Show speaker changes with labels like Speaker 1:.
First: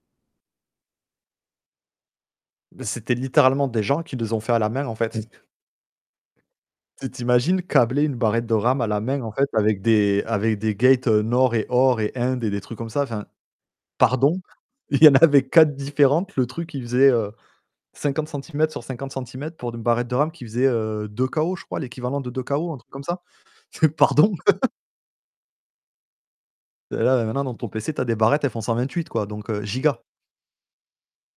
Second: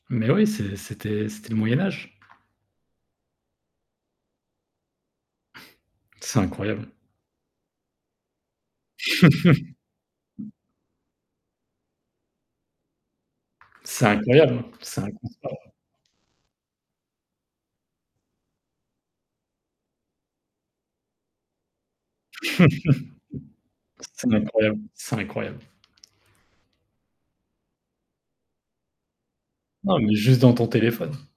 Speaker 1: Mais oui, c'est c'était c'était le moyen-âge.
Speaker 2: Beh, c'était littéralement des gens qui les ont fait à la main en fait.
Speaker 1: C'est incroyable.
Speaker 2: Tu t'imagines câbler une barrette de RAM à la main en fait avec des avec des gates, heu, nord et or et indes et des trucs comme ça. Enfin,
Speaker 1: C'est
Speaker 2: pardon,
Speaker 1: incroyable, hein, c'est
Speaker 2: il
Speaker 1: un
Speaker 2: y en avait
Speaker 1: [unintelligible]
Speaker 2: 4 différentes, le truc il faisait, heu, 50 cm sur 50 cm pour une barrette de RAM qui faisait, heu, 2 KO je crois, l'équivalent de 2 KO un truc comme ça. Ts
Speaker 1: C'est
Speaker 2: pardon?
Speaker 1: incroyable, c'est incroyable.
Speaker 2: Et là et maintenant dans ton pc tu as des barrettes elles font 128 quoi donc heu
Speaker 1: Non,
Speaker 2: giga.
Speaker 1: mais juste dans ton téléphone.